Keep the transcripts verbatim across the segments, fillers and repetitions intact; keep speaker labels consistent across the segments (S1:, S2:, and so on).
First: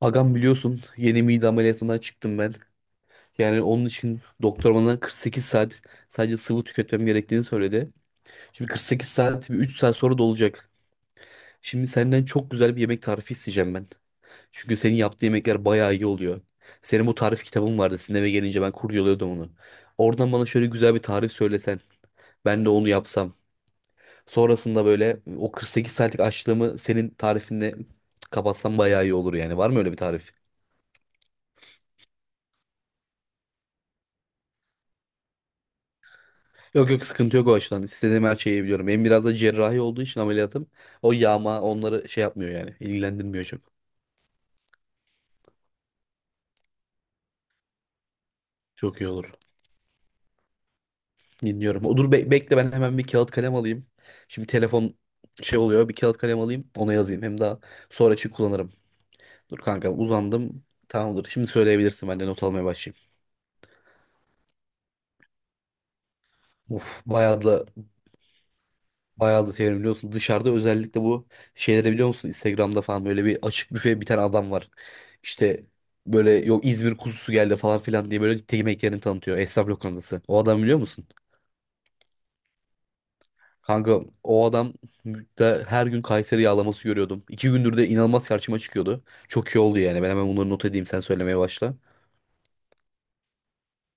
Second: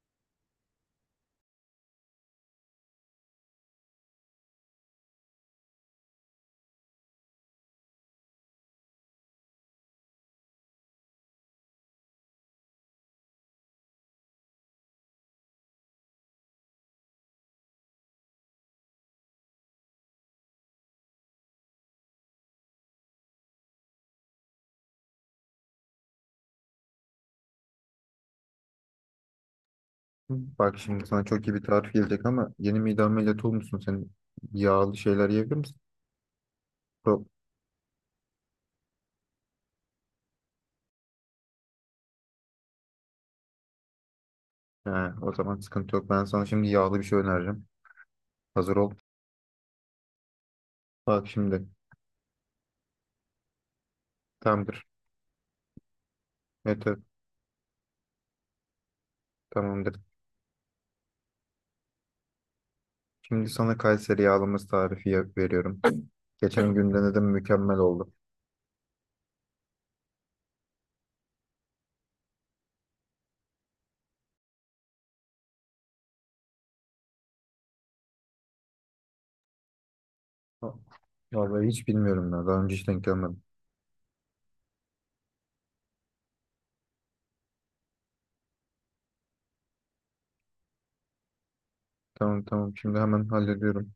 S1: Agam biliyorsun yeni mide ameliyatından çıktım ben. Yani onun için doktor bana kırk sekiz saat sadece sıvı tüketmem gerektiğini söyledi. Şimdi kırk sekiz saat bir üç saat sonra dolacak. Şimdi senden çok güzel bir yemek tarifi isteyeceğim ben. Çünkü senin yaptığın yemekler bayağı iyi oluyor. Senin bu tarif kitabın vardı. Sizin eve gelince ben kurcalıyordum onu. Oradan bana şöyle güzel bir tarif söylesen. Ben de onu yapsam. Sonrasında böyle o kırk sekiz saatlik açlığımı senin tarifinle kapatsam bayağı iyi olur yani. Var mı öyle bir tarif?
S2: Bak şimdi sana çok iyi bir tarif gelecek ama yeni mide ameliyatı olmuşsun. Sen yağlı şeyler yiyebilir misin?
S1: Yok, yok,
S2: Yok.
S1: sıkıntı yok o açıdan. İstediğim her şeyi biliyorum. Benim biraz da cerrahi olduğu için ameliyatım. O yağma onları şey yapmıyor yani. İlgilendirmiyor çok.
S2: He, o zaman sıkıntı yok. Ben sana şimdi yağlı bir şey önereceğim. Hazır ol.
S1: Çok iyi olur.
S2: Bak şimdi.
S1: Dinliyorum. O, dur, be- bekle, ben hemen bir kağıt kalem alayım. Şimdi
S2: Tamamdır.
S1: telefon şey oluyor. Bir kağıt kalem alayım.
S2: Evet,
S1: Ona
S2: evet,
S1: yazayım. Hem daha sonra için kullanırım. Dur kanka,
S2: tamamdır.
S1: uzandım. Tamamdır. Şimdi söyleyebilirsin. Ben de not almaya başlayayım.
S2: Şimdi sana Kayseri yağlaması tarifi yap- veriyorum. Geçen gün
S1: Of,
S2: denedim,
S1: bayağı da
S2: mükemmel oldu.
S1: Bayağı da severim biliyor musun? Dışarıda özellikle bu şeyleri biliyor musun? Instagram'da falan böyle bir açık büfe bir tane adam var. İşte böyle, yok İzmir kuzusu geldi falan filan diye böyle yemek tanıtıyor. Esnaf lokantası. O adam
S2: Ha,
S1: biliyor musun?
S2: vallahi hiç bilmiyorum ya. Daha önce hiç denk gelmedim.
S1: Kanka o adam da her gün Kayseri yağlaması görüyordum. iki gündür de inanılmaz karşıma çıkıyordu. Çok iyi oldu yani. Ben hemen bunları not edeyim, sen söylemeye başla.
S2: Tamam, tamam. Şimdi hemen hallediyorum.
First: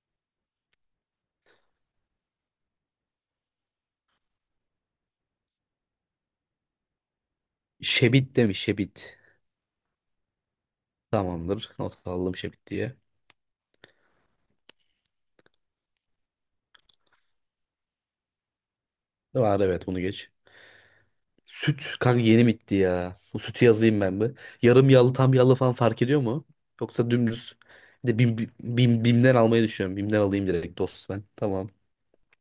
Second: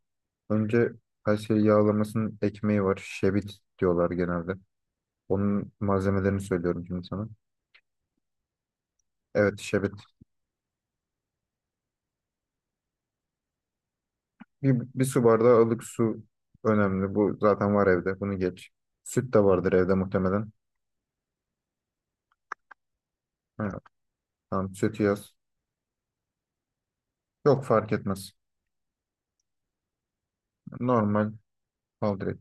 S2: Önce Kayseri yağlamasının ekmeği var. Şebit diyorlar genelde. Onun malzemelerini söylüyorum şimdi sana.
S1: Şebit demiş, Şebit.
S2: Evet, şerbet.
S1: Tamamdır. Not aldım Şebit diye.
S2: Bir, bir su bardağı ılık su önemli. Bu zaten var evde. Bunu geç. Süt de
S1: Var,
S2: vardır
S1: evet,
S2: evde
S1: bunu geç.
S2: muhtemelen.
S1: Süt kanka yeni bitti ya. Bu sütü
S2: Ha,
S1: yazayım ben bir.
S2: tamam,
S1: Yarım
S2: sütü
S1: yağlı
S2: yaz.
S1: tam yağlı falan fark ediyor mu? Yoksa dümdüz.
S2: Yok, fark
S1: Bir de
S2: etmez.
S1: bim, bim, bimden almayı düşünüyorum. Bimden alayım direkt dost ben.
S2: Normal
S1: Tamam.
S2: al direkt.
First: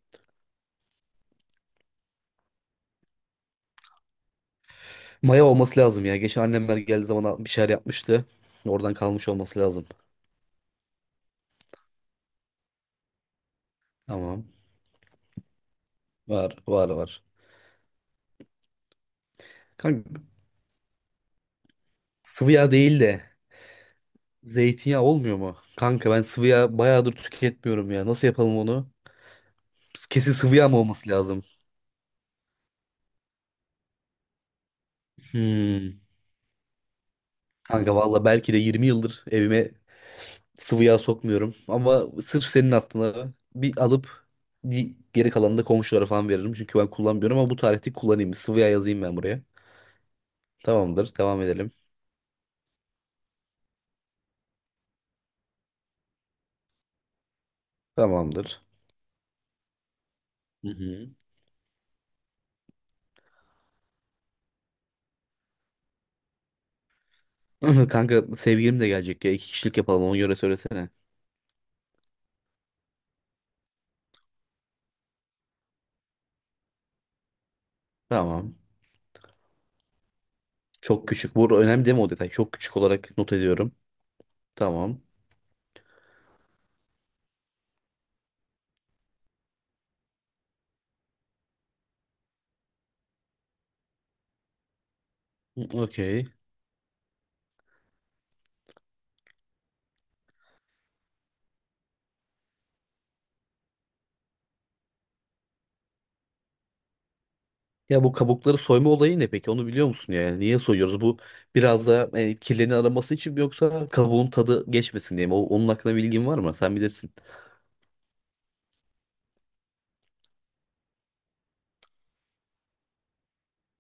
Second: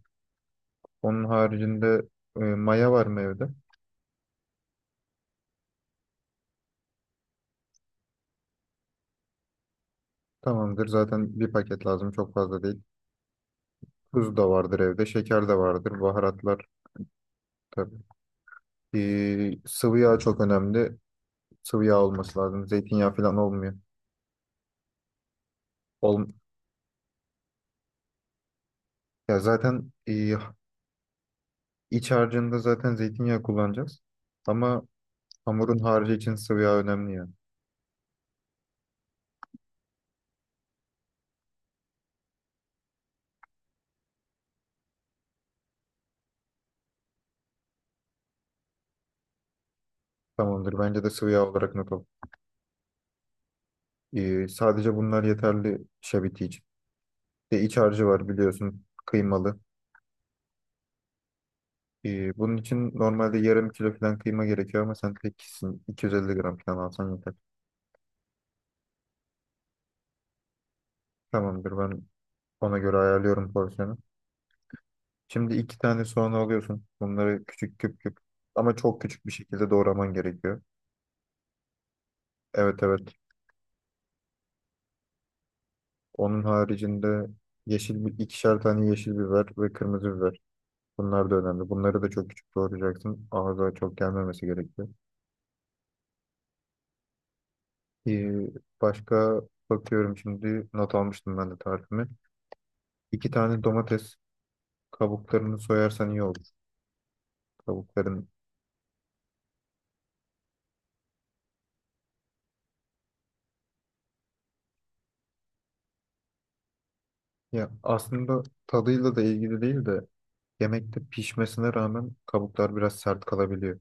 S2: Onun haricinde e, maya var mı evde?
S1: Maya olması lazım ya. Geçen annemler geldiği zaman bir şeyler yapmıştı. Oradan kalmış olması lazım.
S2: Tamamdır. Zaten bir paket lazım. Çok fazla değil. Tuz
S1: Tamam.
S2: da vardır evde. Şeker de vardır.
S1: Var
S2: Baharatlar
S1: var var.
S2: tabii. Ee, sıvı yağ
S1: Kanka
S2: çok önemli. Sıvı yağ olması
S1: sıvı
S2: lazım.
S1: yağ değil
S2: Zeytinyağı
S1: de
S2: falan olmuyor.
S1: zeytinyağı olmuyor mu? Kanka ben
S2: Ol
S1: sıvı yağ bayağıdır tüketmiyorum ya. Nasıl yapalım onu?
S2: ya zaten,
S1: Kesin
S2: e,
S1: sıvı yağ mı olması lazım?
S2: iç harcında zaten zeytinyağı kullanacağız. Ama Hamurun
S1: Hmm.
S2: harcı için sıvı yağ önemli ya.
S1: Kanka valla belki de yirmi yıldır evime sıvı yağ sokmuyorum. Ama sırf senin aklına bir alıp, di- geri kalanını da komşulara falan veririm. Çünkü ben kullanmıyorum ama bu tarihte kullanayım. Sıvı yağ yazayım ben buraya.
S2: Tamamdır. Bence de
S1: Tamamdır.
S2: sıvı
S1: Devam
S2: yağ
S1: edelim.
S2: olarak not al. Ee, sadece bunlar yeterli şabiti için. Bir De iç harcı var,
S1: Tamamdır.
S2: biliyorsun. Kıymalı.
S1: Hı hı.
S2: Ee, bunun için normalde yarım kilo falan kıyma gerekiyor ama sen tek kişisin. 250 gram falan alsan yeter.
S1: Kanka sevgilim de gelecek ya. iki kişilik yapalım ona göre söylesene.
S2: Tamamdır. Ben ona göre ayarlıyorum porsiyonu. Şimdi iki tane soğan alıyorsun. Bunları küçük küp küp
S1: Tamam.
S2: ama çok küçük bir şekilde doğraman gerekiyor.
S1: Çok küçük. Bu önemli değil mi o detay? Çok küçük
S2: Evet, evet.
S1: olarak not ediyorum. Tamam.
S2: Onun haricinde yeşil bir ikişer tane yeşil biber ve kırmızı biber. Bunlar da önemli. Bunları da çok küçük doğrayacaksın. Ağza çok gelmemesi gerekiyor.
S1: Okey.
S2: Ee, Başka bakıyorum, şimdi not almıştım ben de tarifimi. İki tane domates kabuklarını soyarsan iyi olur.
S1: Ya bu
S2: Kabukların
S1: kabukları soyma olayı ne peki? Onu biliyor musun yani? Niye soyuyoruz? Bu biraz da e, kirlerini araması için mi, yoksa kabuğun tadı geçmesin diye mi? O, onun hakkında bilgin var mı? Sen bilirsin.
S2: ya aslında tadıyla da ilgili değil de yemekte pişmesine rağmen kabuklar biraz sert kalabiliyor.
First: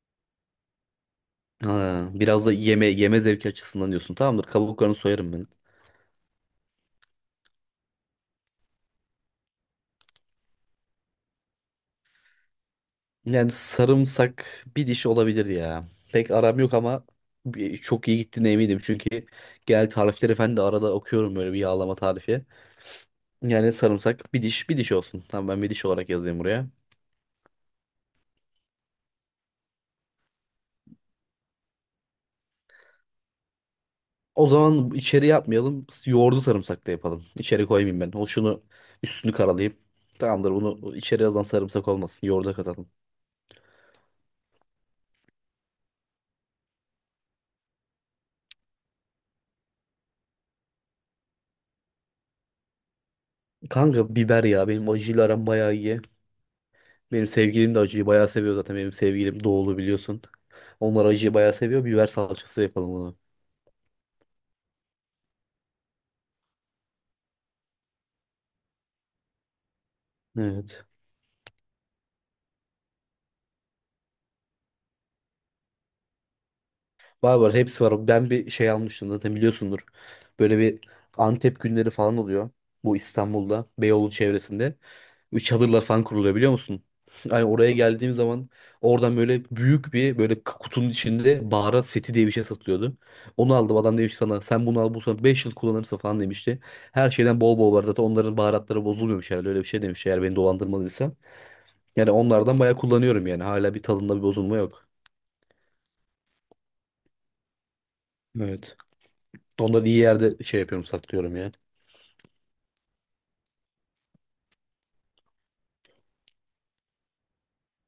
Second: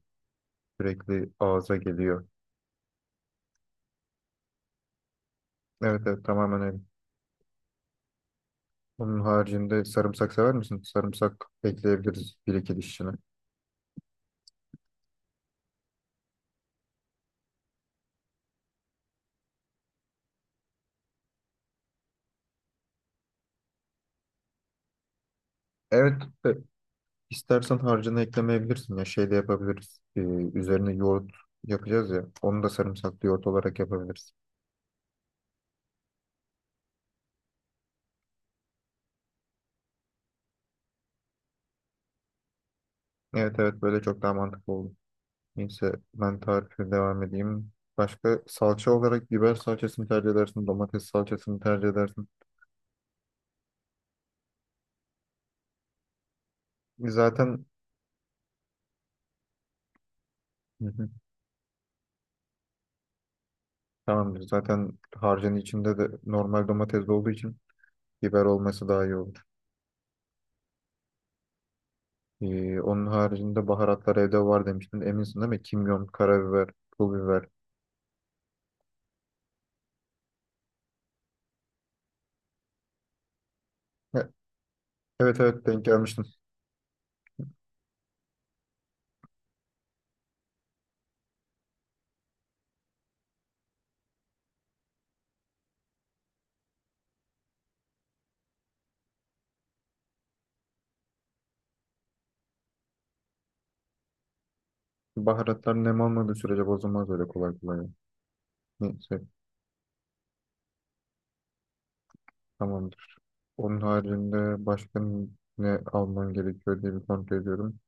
S2: Sürekli ağza
S1: Ha,
S2: geliyor.
S1: biraz da yeme yeme zevki açısından diyorsun. Tamamdır. Kabuklarını soyarım ben.
S2: Evet, evet, tamamen öyle. Onun haricinde sarımsak sever misin? Sarımsak ekleyebiliriz bir iki dişine.
S1: Yani sarımsak bir diş olabilir ya. Pek aram yok ama bir- çok iyi gittiğine eminim. Çünkü genel tarifleri falan da arada okuyorum böyle bir yağlama tarifi. Yani sarımsak bir diş bir diş olsun. Tamam, ben bir diş olarak
S2: Evet,
S1: yazayım
S2: e,
S1: buraya.
S2: İstersen harcını eklemeyebilirsin ya, şey de yapabiliriz. Ee, üzerine yoğurt yapacağız ya. Onu da sarımsaklı yoğurt olarak yapabiliriz.
S1: O zaman içeri yapmayalım. Yoğurdu sarımsaklı yapalım. İçeri koymayayım ben. O şunu üstünü karalayayım. Tamamdır, bunu içeri yazan sarımsak olmasın. Yoğurda katalım.
S2: Evet, evet, böyle çok daha mantıklı oldu. Neyse, ben tarife devam edeyim. Başka, salça olarak biber salçasını tercih edersin, domates salçasını tercih edersin.
S1: Kanka biber ya, benim acıyla aram bayağı iyi.
S2: E,
S1: Benim
S2: Zaten
S1: sevgilim de acıyı bayağı seviyor zaten. Benim sevgilim doğulu biliyorsun.
S2: Hı
S1: Onlar
S2: hı,
S1: acıyı bayağı seviyor. Biber salçası yapalım bunu.
S2: tamamdır. Zaten harcın içinde de normal domates de olduğu için biber olması daha iyi olur.
S1: Evet.
S2: Ee, onun haricinde baharatlar evde var demiştin. Eminsin değil mi? Kimyon, karabiber, pul
S1: Var
S2: biber.
S1: var hepsi var. Ben bir şey almıştım zaten biliyorsundur. Böyle bir Antep günleri falan oluyor. Bu İstanbul'da Beyoğlu
S2: E,
S1: çevresinde.
S2: Evet
S1: Üç
S2: evet,
S1: çadırlar
S2: denk
S1: falan
S2: gelmiştim.
S1: kuruluyor biliyor musun? Hani oraya geldiğim zaman oradan böyle büyük bir böyle k- kutunun içinde baharat seti diye bir şey satılıyordu. Onu aldım, adam demiş sana sen bunu al bu sana beş yıl kullanırsın falan demişti. Her şeyden bol bol var zaten, onların baharatları bozulmuyormuş herhalde, öyle bir şey demiş eğer beni dolandırmadıysa. Yani onlardan bayağı kullanıyorum yani, hala bir tadında bir bozulma yok.
S2: Baharatlar nem almadığı sürece bozulmaz öyle kolay kolay.
S1: Evet.
S2: Neyse,
S1: Onları iyi yerde şey yapıyorum, saklıyorum ya.
S2: tamamdır. Onun haricinde başka ne almam gerekiyor diye bir kontrol ediyorum.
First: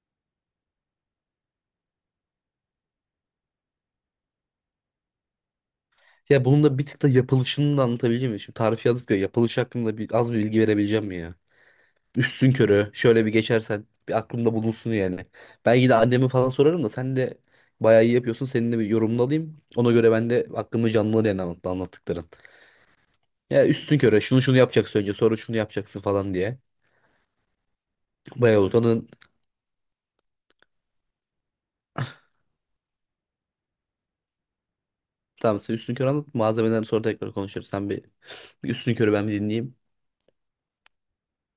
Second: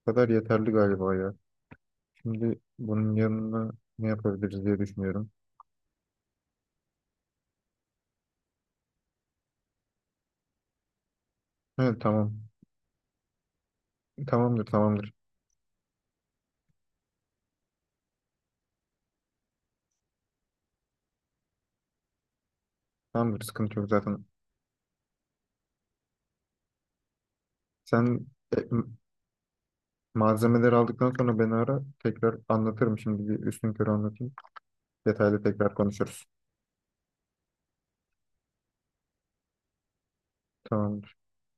S2: Bu kadar yeterli galiba ya. Şimdi bunun yanına ne yapabiliriz diye düşünüyorum.
S1: Ya bunun da bir tık da yapılışını da anlatabileceğim mi? Şimdi tarif yazdık ya, yapılış hakkında bir, az bir bilgi verebileceğim mi ya?
S2: Evet, tamam.
S1: Üstün körü şöyle bir geçersen bir aklımda
S2: Tamamdır,
S1: bulunsun
S2: tamamdır.
S1: yani. Belki de anneme falan sorarım da, sen de bayağı iyi yapıyorsun. Seninle bir yorumunu alayım. Ona göre ben de aklımı canlanır yani, anlat, anlattıkların.
S2: Tamamdır,
S1: Ya
S2: sıkıntı yok
S1: üstün körü
S2: zaten.
S1: şunu şunu yapacaksın önce sonra şunu yapacaksın falan diye.
S2: Sen e,
S1: Bayağı
S2: m-
S1: utanın.
S2: malzemeleri aldıktan sonra beni ara. Tekrar anlatırım, şimdi bir üstün körü anlatayım. Detaylı
S1: Tamam,
S2: tekrar
S1: sen üstün körü
S2: konuşuruz.
S1: anlat, malzemeden sonra tekrar konuşuruz. Sen bir, bir üstün körü ben bir dinleyeyim.
S2: Tamamdır.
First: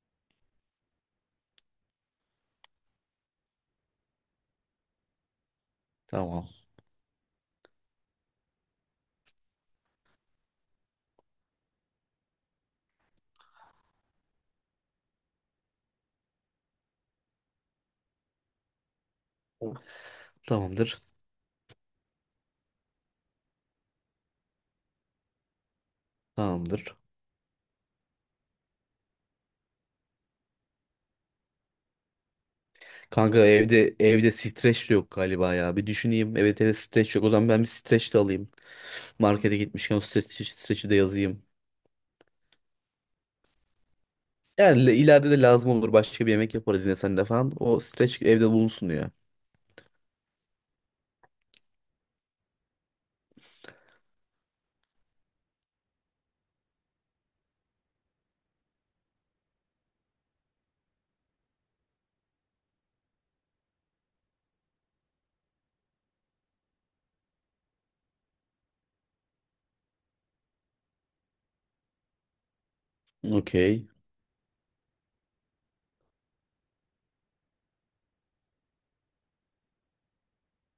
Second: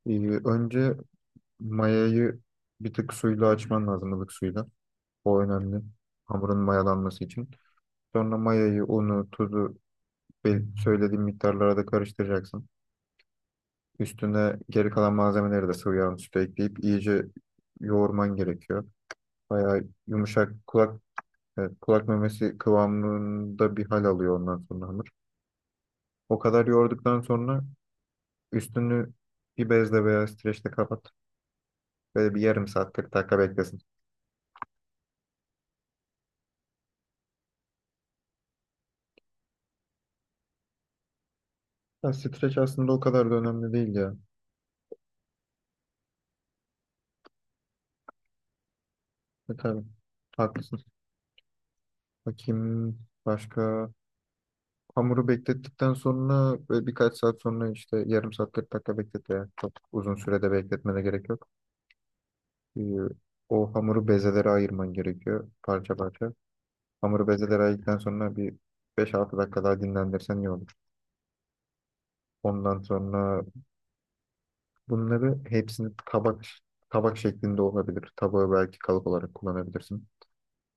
S2: Ee, Önce mayayı bir tık suyla açman lazım, ılık suyla. O önemli.
S1: Tamam.
S2: Hamurun mayalanması için. Sonra mayayı, unu, tuzu be- söylediğim miktarlara da karıştıracaksın. Üstüne geri kalan malzemeleri de sıvı yağın üstüne ekleyip iyice yoğurman gerekiyor. Bayağı yumuşak, kulak
S1: Tamamdır.
S2: evet, kulak memesi kıvamında bir hal alıyor ondan sonra hamur. O kadar
S1: Tamamdır.
S2: yoğurduktan sonra üstünü bir bezle veya streçle kapat. Böyle bir yarım saat, 40
S1: Kanka
S2: dakika beklesin.
S1: evde evde streç de yok galiba ya. Bir düşüneyim. Evet, evet, streç yok. O zaman ben bir streç de alayım. Markete gitmişken o streç, streç'i de yazayım.
S2: Ya streç aslında o kadar da önemli değil ya.
S1: Yani le- ileride de lazım olur. Başka bir yemek yaparız yine seninle falan. O streç evde bulunsun ya.
S2: E tabii, haklısın. Bakayım başka. Hamuru beklettikten sonra böyle birkaç saat sonra, işte yarım saat, 40 dakika beklet yani. Çok uzun sürede bekletmene gerek yok. Ee, O hamuru bezelere ayırman gerekiyor, parça parça. Hamuru bezelere ayırdıktan sonra bir 5-6 dakika daha dinlendirsen iyi olur. Ondan sonra
S1: Okey.
S2: bunları hepsini tabak tabak şeklinde olabilir. Tabağı belki kalıp olarak kullanabilirsin.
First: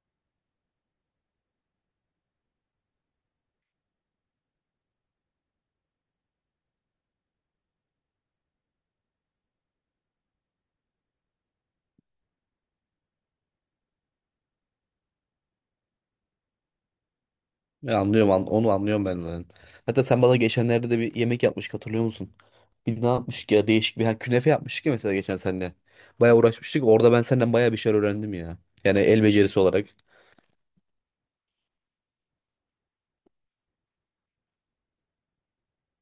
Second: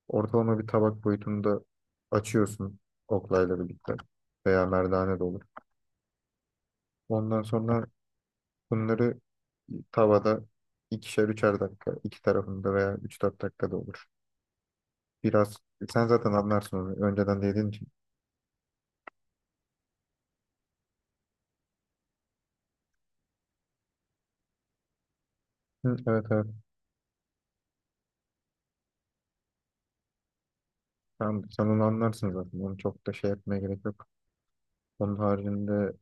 S2: Ortalama bir tabak boyutunda açıyorsun, oklayla birlikte veya merdane de olur. Ondan sonra bunları Tavada ikişer üçer dakika iki tarafında, veya üç dört dakika da olur. Biraz sen zaten anlarsın onu, önceden de yediğin için.
S1: Ya Anlıyorum, an- onu anlıyorum ben zaten. Hatta sen bana geçenlerde de bir yemek yapmıştık hatırlıyor musun? Bir ne yapmıştık ya, değişik bir ha, künefe yapmıştık ya mesela geçen seninle.
S2: Hı, evet,
S1: Bayağı
S2: evet,
S1: uğraşmıştık. Orada ben senden bayağı bir şeyler öğrendim ya. Yani el becerisi olarak.
S2: tamam, sen onu anlarsın zaten, onu çok da şey yapmaya gerek yok. Onun haricinde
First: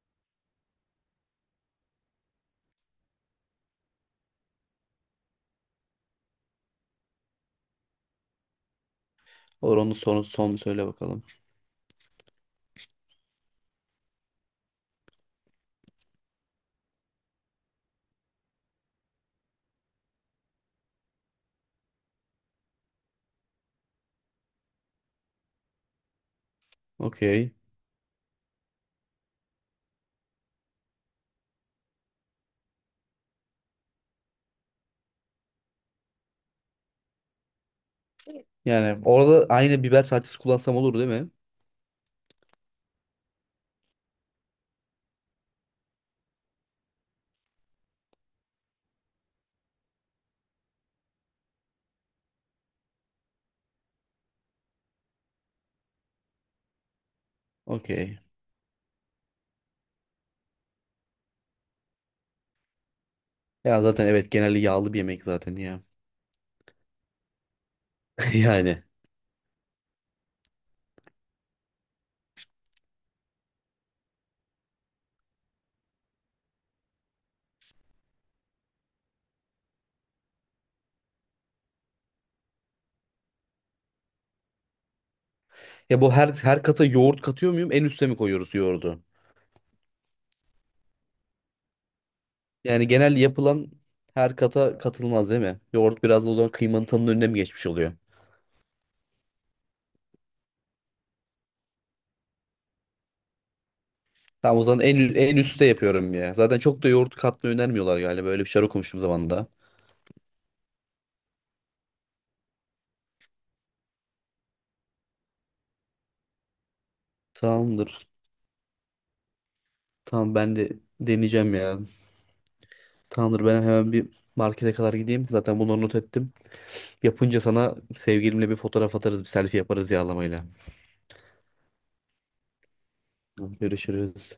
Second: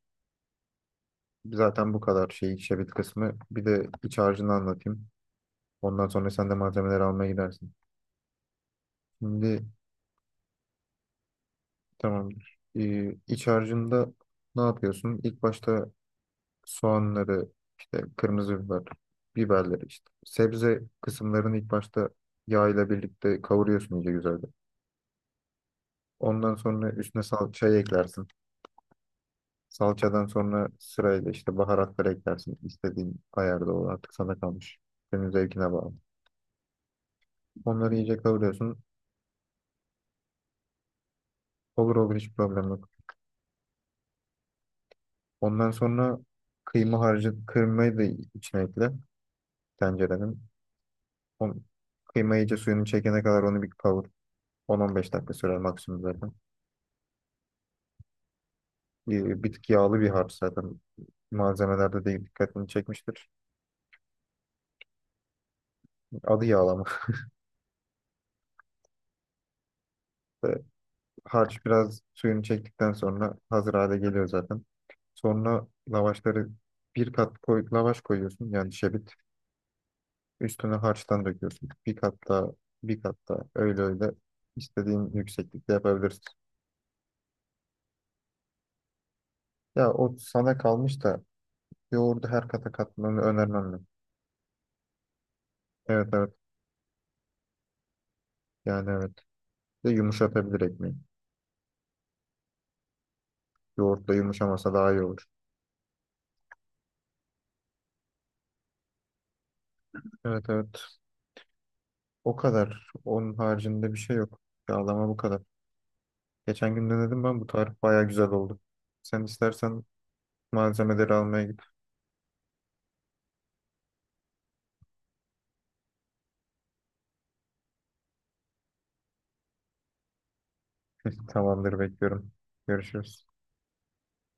S2: zaten bu kadar şey, şebit kısmı, bir de iç harcını anlatayım. Ondan sonra sen de malzemeleri almaya gidersin. Şimdi
S1: Olur, onu son, son bir söyle bakalım.
S2: Tamamdır. Ee, iç harcında ne yapıyorsun? İlk başta soğanları, işte kırmızı biber, biberleri işte. Sebze kısımlarını ilk başta yağ ile birlikte kavuruyorsun iyice, güzelce. Ondan sonra üstüne
S1: Okey.
S2: salçayı eklersin. Salçadan sonra sırayla işte baharatları eklersin. İstediğin ayarda, o artık sana kalmış. Senin zevkine bağlı. Onları iyice kavuruyorsun.
S1: Yani orada aynı biber salçası kullansam olur değil mi?
S2: Olur, olur, hiç problem yok. Ondan sonra kıyma harcı, kıymayı da içine ekle tencerenin. On, Kıyma iyice suyunu çekene kadar onu bir kavur. 10-15 dakika sürer maksimum zaten.
S1: Okey.
S2: Bir, bir tık yağlı bir harç zaten. Malzemelerde değil, dikkatini çekmiştir.
S1: Ya zaten evet, genelde yağlı bir yemek zaten ya.
S2: Adı yağlama.
S1: Yani.
S2: İşte harç biraz suyunu çektikten sonra hazır hale geliyor zaten. Sonra lavaşları bir kat koy, lavaş koyuyorsun yani, şebit. Üstüne harçtan döküyorsun. Bir kat daha, bir kat daha, öyle öyle istediğin yükseklikte
S1: Ya bu
S2: yapabilirsin.
S1: her her kata yoğurt katıyor muyum? En üste mi koyuyoruz yoğurdu?
S2: Ya, o sana kalmış da yoğurdu her kata
S1: Yani genel
S2: katmanı
S1: yapılan
S2: önermem ben.
S1: her kata katılmaz değil mi? Yoğurt
S2: Evet,
S1: biraz da
S2: evet,
S1: o zaman kıymanın tadının önüne mi geçmiş oluyor?
S2: yani evet. Bir De yumuşatabilir ekmeği. Yoğurtla
S1: Tamam, o
S2: yumuşamasa
S1: zaman
S2: daha
S1: en,
S2: iyi
S1: ü-
S2: olur.
S1: en üste yapıyorum ya. Zaten çok da yoğurt katmayı önermiyorlar galiba. Böyle bir şey okumuştum zamanında.
S2: Evet, evet. O kadar. Onun haricinde bir şey yok. Yağlama bu kadar. Geçen gün denedim ben, bu tarif
S1: Tamamdır.
S2: baya güzel oldu. Sen istersen
S1: Tamam ben de
S2: malzemeleri almaya
S1: deneyeceğim
S2: git.
S1: ya. Tamamdır, ben hemen bir markete kadar gideyim. Zaten bunları not ettim. Yapınca sana sevgilimle bir fotoğraf atarız, bir selfie yaparız yağlamayla.
S2: Tamamdır, bekliyorum. Görüşürüz.
S1: Görüşürüz.